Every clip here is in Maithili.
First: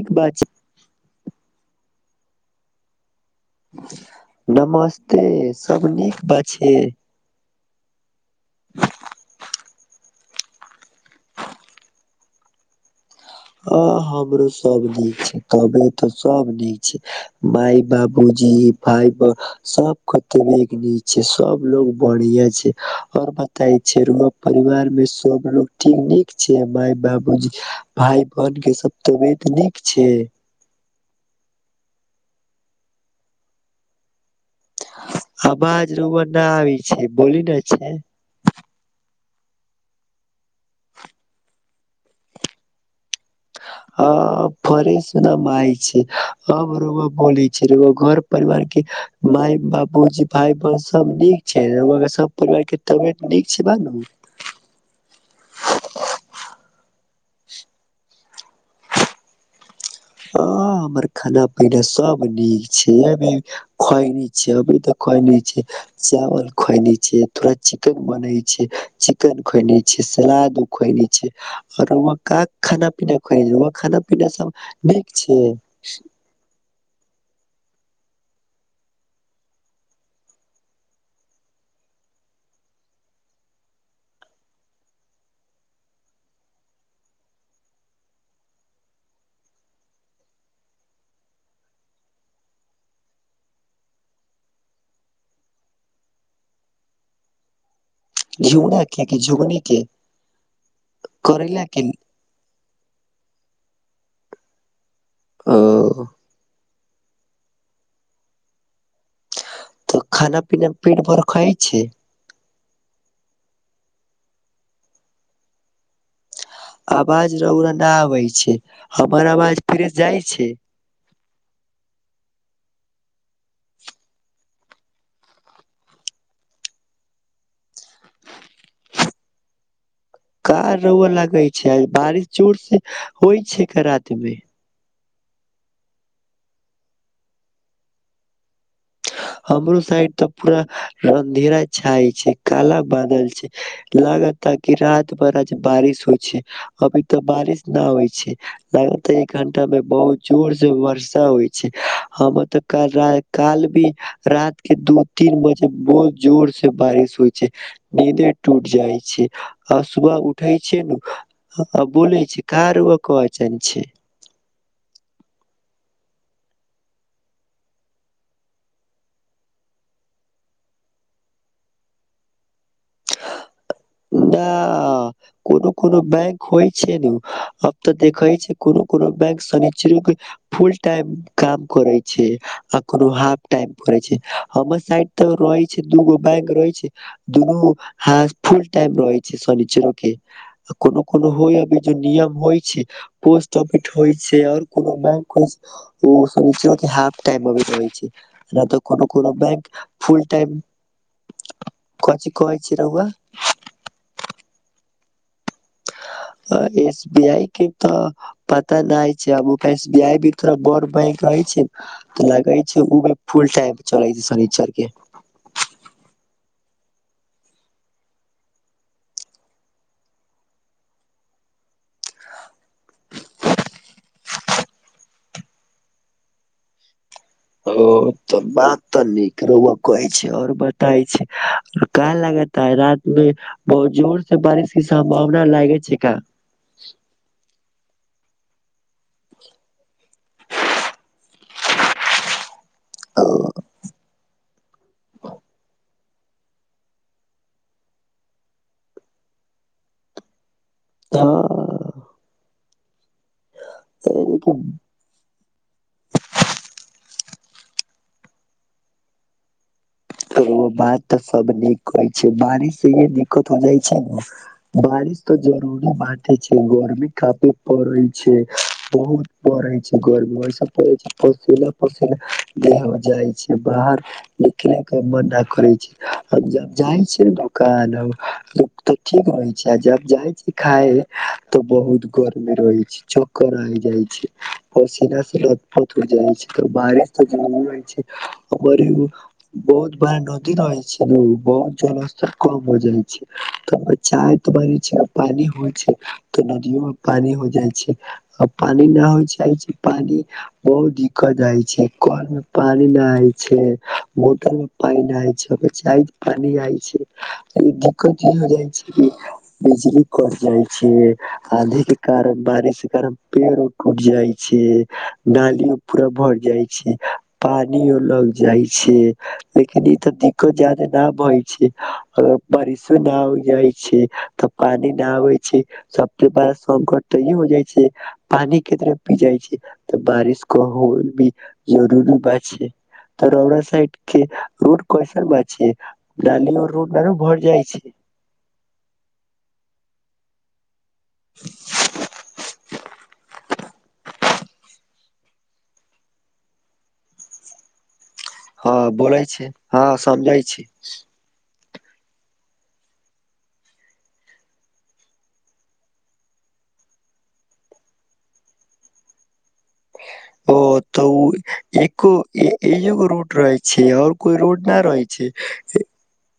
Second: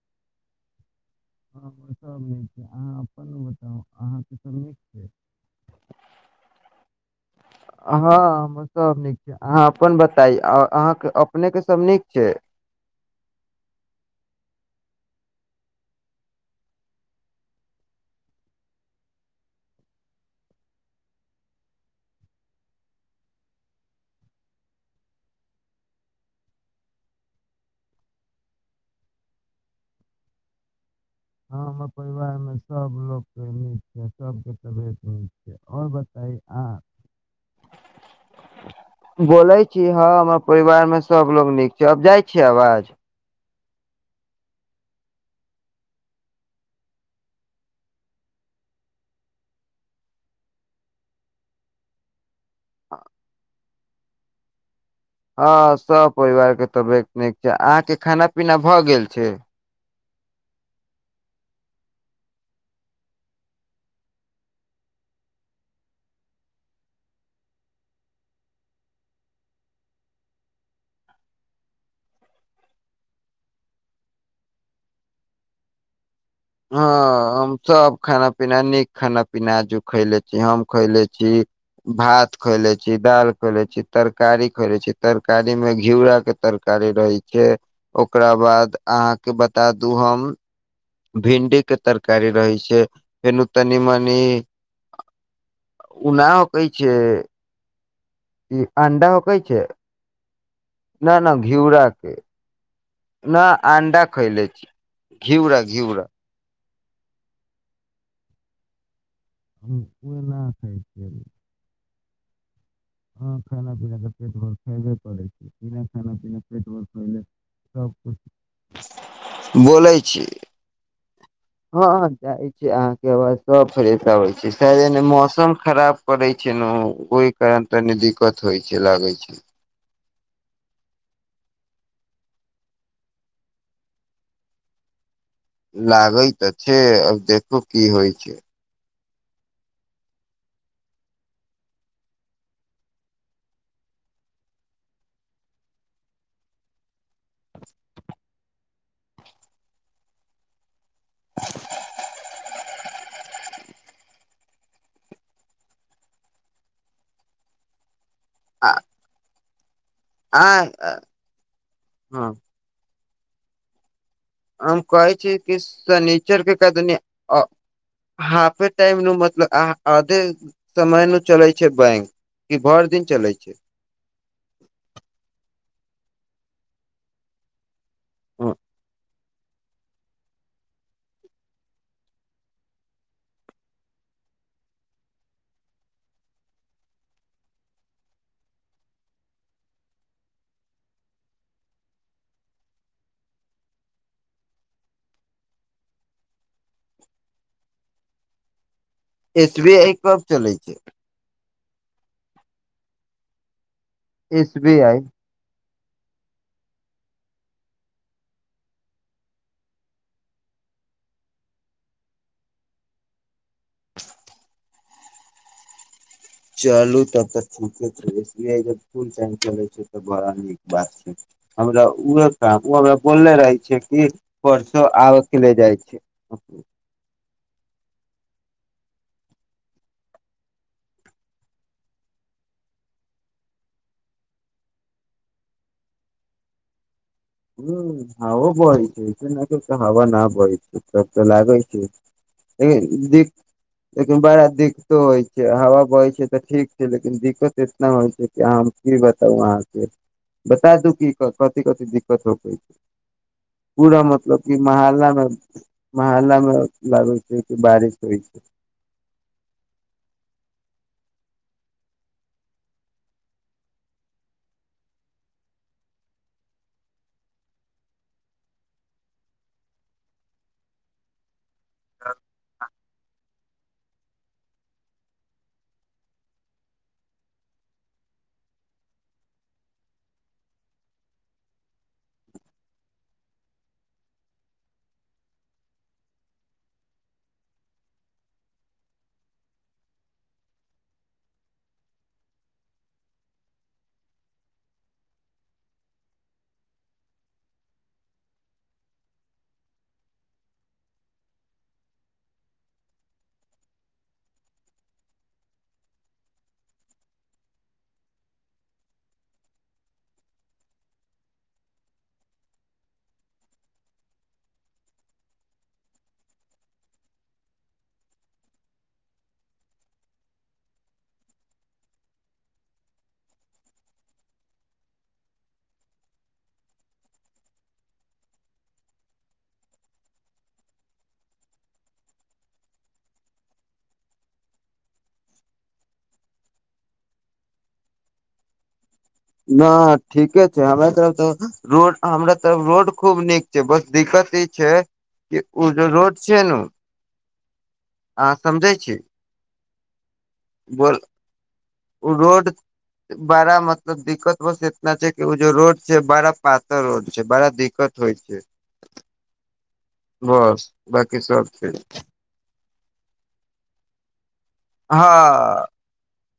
ओं चय हँ सभ नहि छै अहाँ बताउ अहाँके सब नीक छै नमस्ते सब नीक बा छैे हँ हम सभ नीक छै अहाँ अपन बताइ अहाँके अपनेके सभ नीक छै ह हमरो सब नीक छै तबे तऽ सब नीक छै माय बाबूजी भाय ब सबके तबे नीक छै सबलोग बढ़िया छै आओर बताय छै रौआ परिवार मे सबलोग ठीक नीक छै मााय बाबूजी भाय बहिन के सब तबियत नीक छै ह हमर परिवार में सब लोक के नीक छै सबके तबियत नीक छै और आबाज रौआ बताइ ना अहाँ आबैछै बोलि न छै बोलै छी हँ हमर परिवार मे सबलोग नीक छै अब जाइ छियै आवाज ह फ्रेस नमाइ छै आब रौआ बोलै छै घर परिवार के माय बाबू भाय बन सब नीक छै रौआ सब परिवार के तबियत नीक छै बानु हँ सभ परिवारके तबियत नीक छै अहाँके खाना पीना भऽ गेल छै ह हमर खाना पीना सब नीक छै अभी खाइ ने छी अभी तऽ खायने छियै चावल खयने छियै थोड़ा चिकन बनै छियै चिकेन खयने छियै सलादो खयने छियै आ रौआ का खाना पीना खयने रौआ खाना पीना सब निक छै हँ हम सभ खाना पीना नीक खाना पीना आजु खैले छी हम खैले छी भात खैलें छी दाल खैले छी तरकारी खैले छी तरकारीमे घिउराक के तरकारी रहै छै ओकरा बाद अहाँके बता दू हम भिंडीके तरकारी रहै छै फेर तनी मनी ऊनाहोकै छै ई घीउरा के अंडा कि होकै झुगनी छै के न न घिउराक के न अंडा खैले छी घिउरा अ घिउरा हम तऽ उहे ना खाना पीना खाइ पेट छियै भरि खाइ छै हँ खाना पीना तऽ पेट भरि खैबे करैत छै बिना खाना पीना पेट भर खयले आवाज रौउर न सबकुछ आबै छै हमर आवाज बोलै फ्रेश छी जाइ छै हँ जाइ छै अहाँके आवाज सब फ्रेश आबै छैे शायद एने मौसम खराब करय छै नु ओहि कारण तनी दिक्कत होइ छै लागै छै कार रउआऽ लागै छै आज बारिश जोर से होइ छै क रातिमे लागै तऽ छै अब देखू की होइ छै हमरो साइड तऽ पूरा अन्धेरा छाय छै काला बादल छै लागयता रति भर आज बारिश होइ छै अभी तऽ बारिश न होइ छै लायता एक घंटा मे बहुत जोर से बरसा होइ छै हमरा तऽ काल रात काल भी रात के दू तीन बजे बहुत जोर से बारिश होइ छै नींदे टूट आ जाइ छै आ सुबह आ उठे छै नु आ बोलै हँ छी का रउआ कहय चाहय छियै हम कहै छी कि सनिचर केदिने अ हाफे टाइम मतलब आधे समय न चलै छै बैंक कि भरि दिन चलै छै दा कोनो कोनो बैंक होइ छै नू तऽ देखइ छै कोनो कोनो बैंक सनिचरीके फुलटाइम काम करे छै आ कोनो हाफ टाइम करे छै हमर साइड तऽ रहे छै दूगो बैंक रहे छै दुनू हा फुल टाइम रहै छै सनिचरो के कोनो कोनो होय अभी जे नियम होइ छै पोस्टआफिस होइ छै आओर कोनो बैंक होइ छै ऊ सनिचरो के हाफ टाइम आब रहै छै न तऽ कोनो कोनो एस बी बैंक आई कब चलै छै कोंची कह छी रउआ SB I S B I के तऽ पता नहि हइ छै एस बी आई भी त बड़ बैंक रहै छै तऽ लगै छै ओ भी फुल टाइम चलै छै शनीचर के चलू तब तऽ ठीके छै इसलिए फूल टाइम चलै छै तऽ बड़ा नीक बात छै हमरा उह काम ओ हमरा बोलले रहै छै कि परसो आबैके ले जाइ छै ओ त बात तऽ नीक रउआ कहै छै ओर बतायै छै का लागता रात मे बहुत जोर से बारिश के सम्भावना लागे छै का ह हां ओ बङी तब हवा ना बदली तब त लागैय छै हाँ, [unintelligible] दु बारा देख होइ छै हावा बहै छै तऽ ठीक छै लेकिन दिक्कत एतना होइ छै कि अहाँ की बताउ अहाँके बता दू की कथिी कथि दिक टोकैत पूरा मतलब कि मोहल्ला मे महल्ला मे लागै छै जे कि बारिश होइ छै तऽ ओ बात तऽ सब नीक होै छै बारिश से इ दिक्कत हो जाइ छै ने बारिश तऽ जरूरी बाते छै गर्मी काफी पड़ै छै बहुत पड़ै छै गरमी वस पड़ै छै सिल पशिला देह जाइ छै से बाहर लिखैत मना करै छै जब जाइ छ दुकान दुख तऽ ठीक रहै छै आ जब जाइ छै खाए तऽ बहुत गर्मी रहै छै च्कर आ जाइ छै पसीना से लतपथ हो जाइ छै त बारिश त जर रह छैर बहुत बारा नदी रहै छै ने बहुत जल स्तर कम हो जाइ छै त चाह त पानी होइ छै तऽ नदियो मे पानी हो जाइ छै आ पानी नहि होइ चाह छै पानि बहुत दिक्कत जाइ छै कल मे पानी नहि आय छै मोटर मे पान नहिय छै च पानी आय छै दिक्कत ई हो जाय छै कि बिजली कट जाय छै आधे के कारण बारिश के कारण पेड़ो टूट जाय छै नालियो पूरा भर जाय छै पानिो लग जाय छै छियै लेकिन ई तऽ दिक्कत जादे न बै छै अर बारिशो नहि हो जाइ छै तऽ पानी नहि आबै छै सबे बड़ा संकट तऽ ई हो जाइ छै पानी केतरे पी जाइ छै तऽ बारिश को हो भी जरूरी ब छै त ड के रोड कैसन छै डाल रोडार भरि जाइ छै न ठीके छै हमे सबसे रोड हमरा तरफ रोड खूब निक जे बस दिक्कत ई छै कि ओ जे रोड छै न हँ बोलैय छी हँ समझै छी बोल ओ रोड बड़ा मतलब दिक्कत बस इतना छै कि ओ जेो रोड छै बड़ा पातर रोड छै बड़ा दिक्कत होइ छै ओ बस त बाकी सब छै एको एक इ एोगो रूट रहे छी आओर कोइ रोड न रहै हँ छै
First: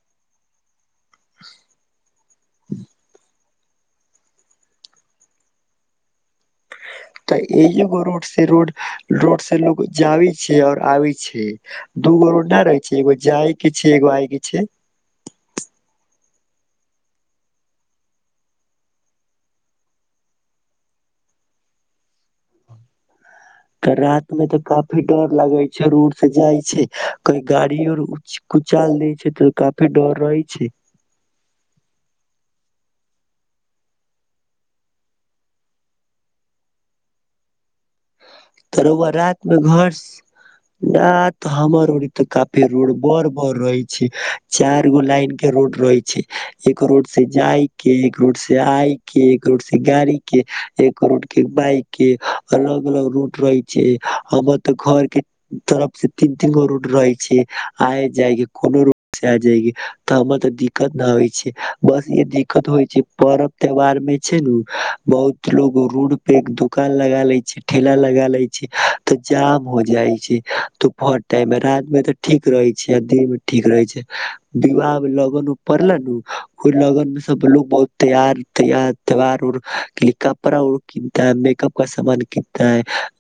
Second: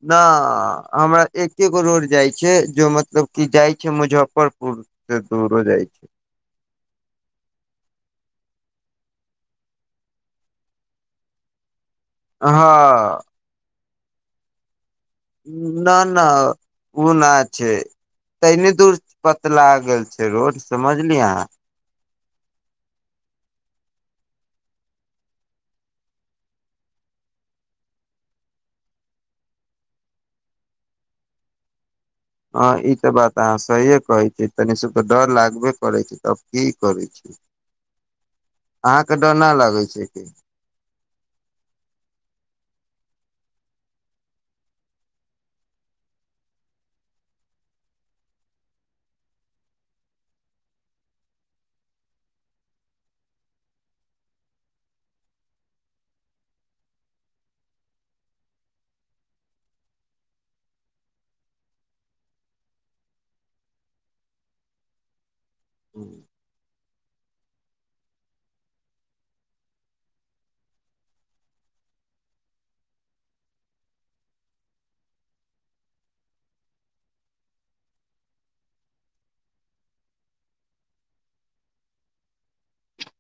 न हमरा एकके गो रोड जाइ छै छै जो मतलब कि जाइ छै मुजफ्फरपुर से दूरो जाइ छै तऽ एजगो रोड से रोड रोड से लोक जाबी छियै और आ छियै दूगो रोडा रहै छै एगो हँ जायके छै एगो आइ के छै न न ओ ना छै तहिनी दूर पतलााग गेल छै रोड समझलियै अहाँ तऽ राति मे तऽ काफी डर लगै छै रोड से जाइ छै कोई गाड़ी आर कुचाल दै छै तऽ काफी डर रहै छै हँ ई तऽ बात अहाँ सहिए कहै छियै तनि सभकेऽ डर लागबे करै छै तब की करै छी त रउआ अहाँके डर रात नहि मे लागै छै घरसे की न तऽ हमर त काफे रोड बड़ रहै छै चार गो लाइन के रोड रहै छै एक रोड से जाय के एक रोड से आय के एक रोड से गाड़ी के एक रोड के बाइक के अलग उठय छै हमर तऽ घर के तरफ से तीन तीन गो रूट रहे छै आ जायगे कोनो रूट से आ जायगे तऽ हमर ते दिक्कत न होइ छै बस ईे दिक्कत होइ छै परर्व त्योहार में छै ने बहुत लोगो रूड पे द काल लगा लै छै ठेला लगा ले छी तऽ जाम हो जाइ छै तूपर टाइम मे रात में त ठीक रहे छै आ दिन में ठीक रहे छै विवाह मे लगन उ पड़लेु ओ लगन में सब लोग बहुत तैयार तयार त्यार कपड़ा उ कनता मेकअप का सामान किनता तै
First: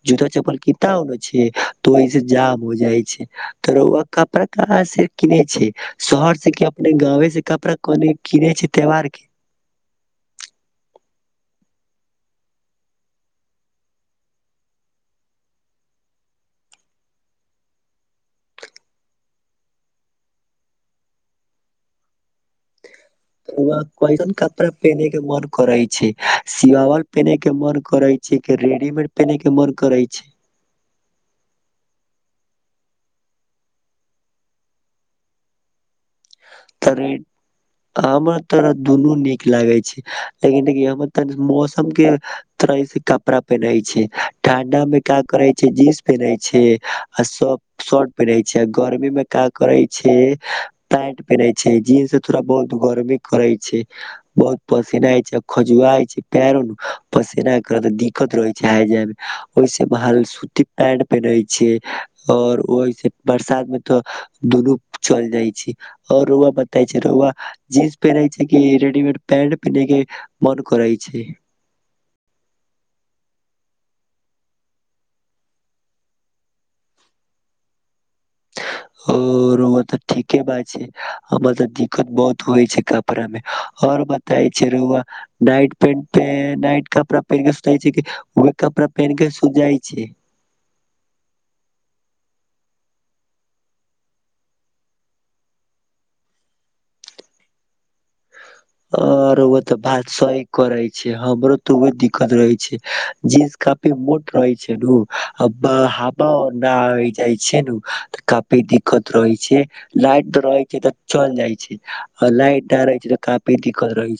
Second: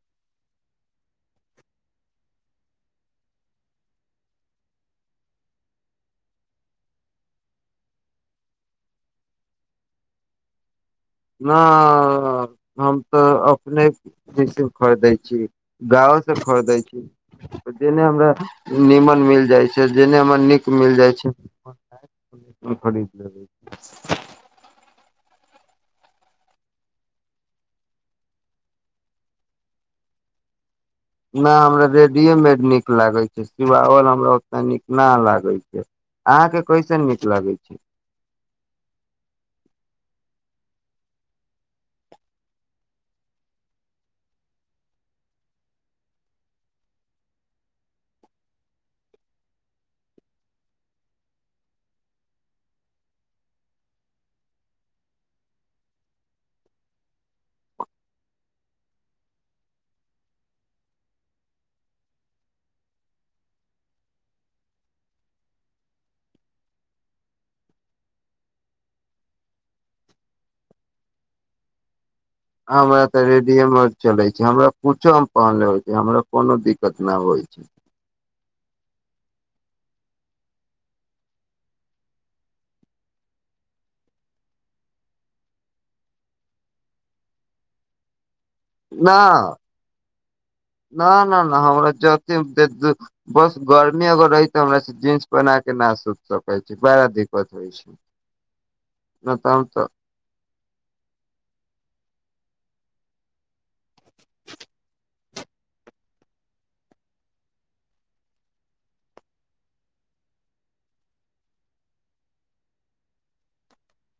जूता चप्पल कीताउ ने छै तऽ ओहिस जाम हो जाइ छै त कपड़ा कहाँ से किने छै शहर से कि अपने गाँव से कपड़ाने किने छै त्यौहार के न हम तऽ अपनेसम खरीदै छी गायोसँ खरीदै छी जेने हमरा नीमन मिल जाइ छै जेने हमरा नीक मिल जाइ छै खरीद छी त कइसन कपड़ा पेन्हे के मन करै छैई सियाावल पेन्हे के मन करै छैई कि रेडीमेड पेन्हे के मन करै छैई न हमरा रेडीएमेड नीक लागे छै सिवावल हमरा ओतना नीक न लागे छै अहाँके कैसन तनि नीक लागै छै हमरा तोरा दुनू नीक लागे छै लेकिन देखिही हम त मौसम के तरह स कपड़ा पहिनैछी ठांडा मे की करै छै जींस पहिनैछी छी आ श शर्ट पहिनैछी गर्मी मे का करै छी पेंट पहिनैय छीयै जींस से थोड़ा बहुत गर्मी करै छैइ बहुत पसेनाइ छैई खजुआइ छैइ पैरो पसीना दिक्कत रहै छैई आ जाय मे ओहिसे भाई सूती पेंट पेन्हैइ छीअई और ओहिस बरसात में तो दुनू चल जाइछइ छैई आओर रोआा बताै छै रोवा जींस पहिनेै छै कि रेडीमेड पेंट पहिनेै के मन करै छै हमरा तऽ रेडियोमेड चलै छैइ हमरा कुछो हम पहन लेबइ छी हमरा कोनो दिक्कत नह होइ छैइ ओ रउआ तऽ ठीके बात छैइ हमर तऽ दिक्कत बहुत होइ छैइ कपड़ा में और बताइ छैइ रउआ नाइट पेंट नाइट कपड़ा पहिर के सुतै छि की न न न न हमरा बस गर्मी अगर रही तऽ हमरा जींस पहिना के नहि सुति सकै छी बड़ा दिक्कत होइ छै आओर ओ तऽ भात स ही करै छै हमरो तऽ ओ दिक्कत रहै छै जीन्स काफी मोट रहै छै ने आ हावा न आ जाइ छैऽन काफी दिक्कत रहै छैइ लाइट रहै छैइ तऽ चल जाइ छैइ लाइट नहि रहै छै तऽ काफी छै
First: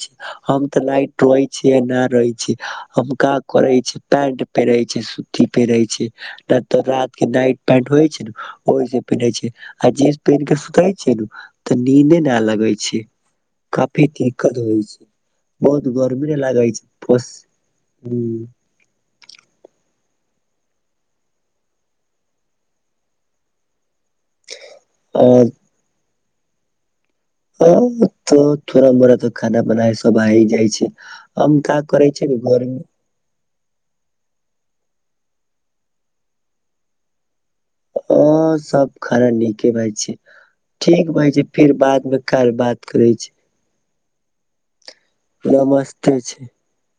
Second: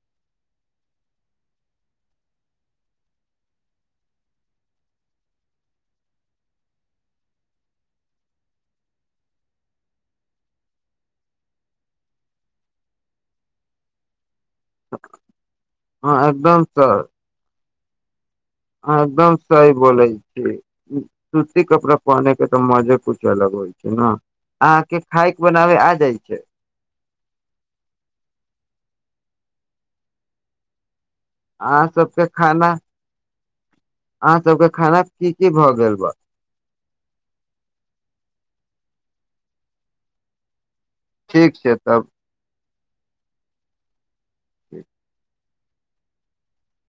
हम ते लाइट रहे छी नहि रहे छी हम का करे छी पेंट पेरे छै सूती पहिरे छै न तो रात के नाइट पेंट होई छै ने ओहि से पहिरे छै आ जींस पहिर के सुते छै न तऽ नींदे न लगे छैइ पीथि दिक्कत होइ छैइ बहुत हँ गर्मी न एकदम लागै छैइ प हूं हां एकदम सही बोलैछिय सूती कपड़ा पहन के तऽ मजे कुछ अलग होइ छैइ हं अहाँ के खायक बनाबे आ जाय के ह तऽ थोड़ा मोरा तऽ खाना बना सब आही जाइ छैइ हम का अहाँ करै सबके छ न घर में अहाँसभके खाना की की भऽ गेल बा हँ सब खराब नीके रहैइ छैइ ठीक भायजी फिर छै बाद तब मे काल्ह बात करै छी ह्म [inaudible] ओ मस्ते छैइ